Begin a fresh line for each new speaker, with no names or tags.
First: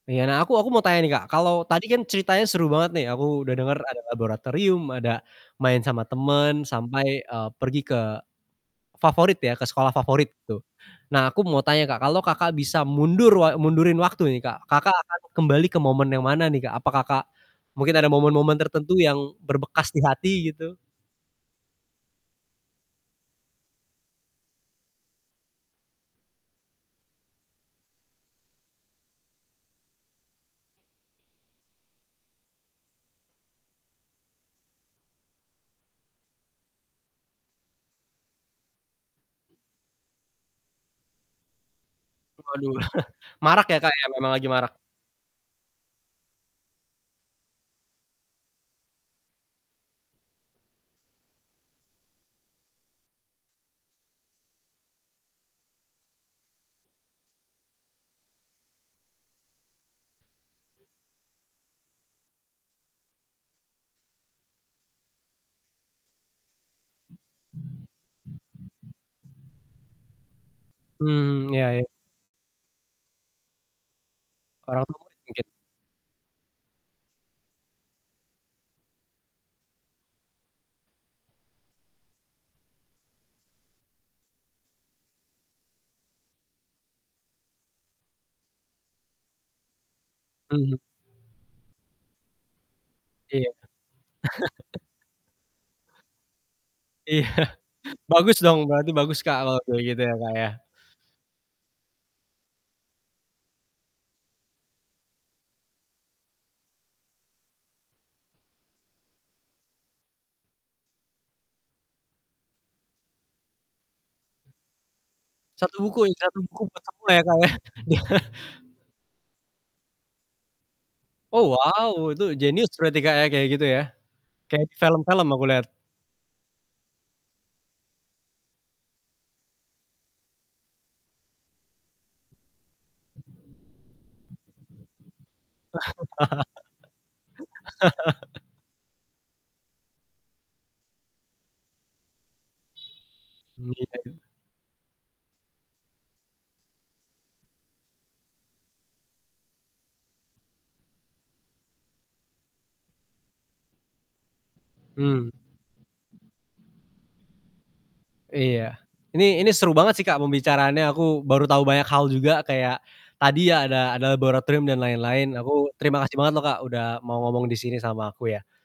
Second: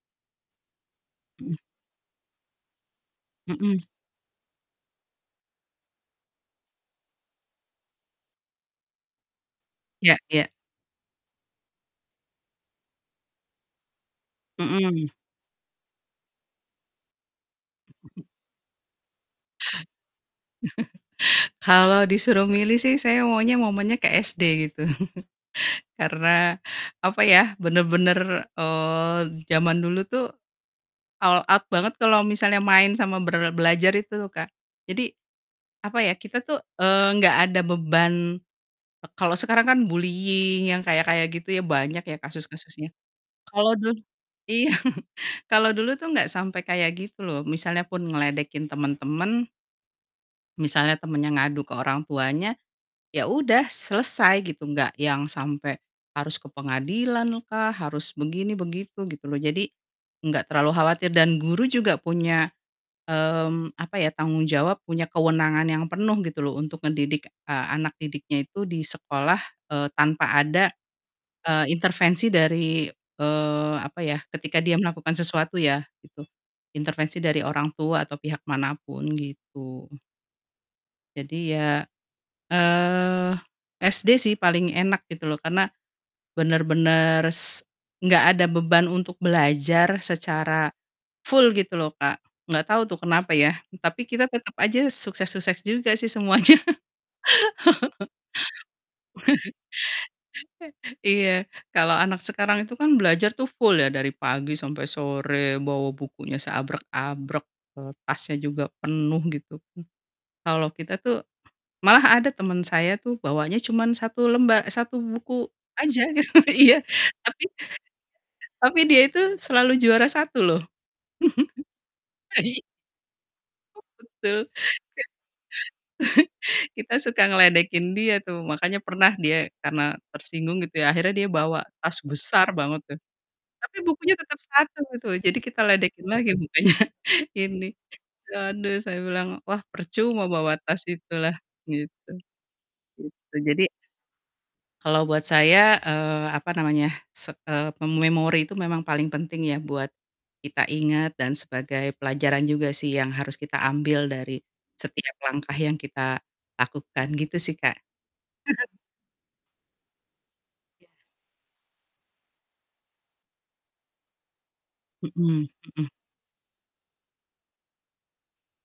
Iya, nah, aku aku mau tanya nih Kak
Mhm.
kalau tadi kan ceritanya seru banget nih aku udah denger
Mhm.
ada laboratorium ada main sama temen sampai, eee, pergi ke favorit ya ke sekolah
Ya
favorit
ya.
gitu nah aku mau tanya Kak kalau Kakak bisa mundur wa mundurin waktu nih Kak, Kakak
Mhm.
akan kembali ke momen yang mana nih, Kak? Apa Kakak mungkin ada momen-momen tertentu yang berbekas di hati gitu.
Kalau disuruh milih sih saya maunya momennya ke SD gitu karena apa ya, bener-bener, eee, zaman dulu tuh all out banget kalau misalnya main sama ber belajar itu Kak, jadi apa ya, kita tuh, eee, nggak ada beban, e kalau sekarang kan bullying yang kayak-kayak gitu ya, banyak ya
Waduh,
kasus-kasusnya,
marak
kalau
ya Kak,
dulu
ya memang lagi
Iya,
marak.
kalau dulu tuh nggak sampai kayak gitu loh misalnya pun ngeledekin temen-temen misalnya temennya ngadu ke orang tuanya, ya udah selesai gitu, nggak yang sampai harus ke pengadilan lah, harus begini begitu, gitu loh, jadi nggak terlalu khawatir dan guru juga punya, mmm, apa ya, tanggung jawab, punya kewenangan yang penuh gitu loh untuk ngedidik, eee, anak didiknya itu di sekolah, eee, tanpa ada,
Hmm,
eee,
ya ya.
intervensi dari, eee, apa ya ketika dia
Orang tua
melakukan
mungkin.
sesuatu ya, gitu intervensi dari orang tua atau pihak manapun gitu. Jadi ya, eee, SD sih paling enak gitu loh, karena bener-bener s nggak ada beban untuk belajar secara
Mhm.
full gitu loh Kak, nggak tau tuh kenapa
Iya.
ya tapi kita tetep aja sukses-sukses juga sih semuanya.
Iya, bagus dong berarti bagus, Kak, kalau kayak gitu ya Kak ya.
Iya, kalau anak sekarang itu kan belajar tuh full ya dari pagi sampai sore, bawa bukunya seabrek-abrek, eee, tasnya juga penuh gitu, kalau kita tuh malah ada temen saya tuh, bawanya cuman 1 lemba eee, 1 buku
1 buku
aja
ya,
gitu,
1 buku
iya,
pertama ya Kak
tapi
ya.
tapi, dia itu selalu juara 1 loh.
Oh, wow itu
Aih.
jenius berarti Kak ya, kayak gitu ya,
Betul,
kayak di film-film aku lihat.
kita suka ngeledekin dia tuh makanya pernah dia karena tersinggung gitu ya, akhirnya dia bawa tas besar banget tuh, tapi bukunya tetep 1 gitu, jadi kita ledekin lagi bukannya ini, waduh saya bilang, "Wah percuma bawa tas itu lah," gitu, gitu jadi
Mmm, iya ya.
kalau buat saya, eee, apa namanya, se eee, em memori itu memang paling penting ya buat kita ingat dan sebagai pelajaran juga sih yang harus kita ambil dari setiap
Mmm.
langkah yang kita lakukan gitu sih Kak.
Iya, Ini ini seru banget sih Kak pembicaraannya, aku baru tahu banyak hal juga kayak tadi ya ada ada laboratorium dan lain-lain,
Mhm
aku
mhm.
terima kasih banget loh Kak, udah mau ngomong di sini sama aku, ya.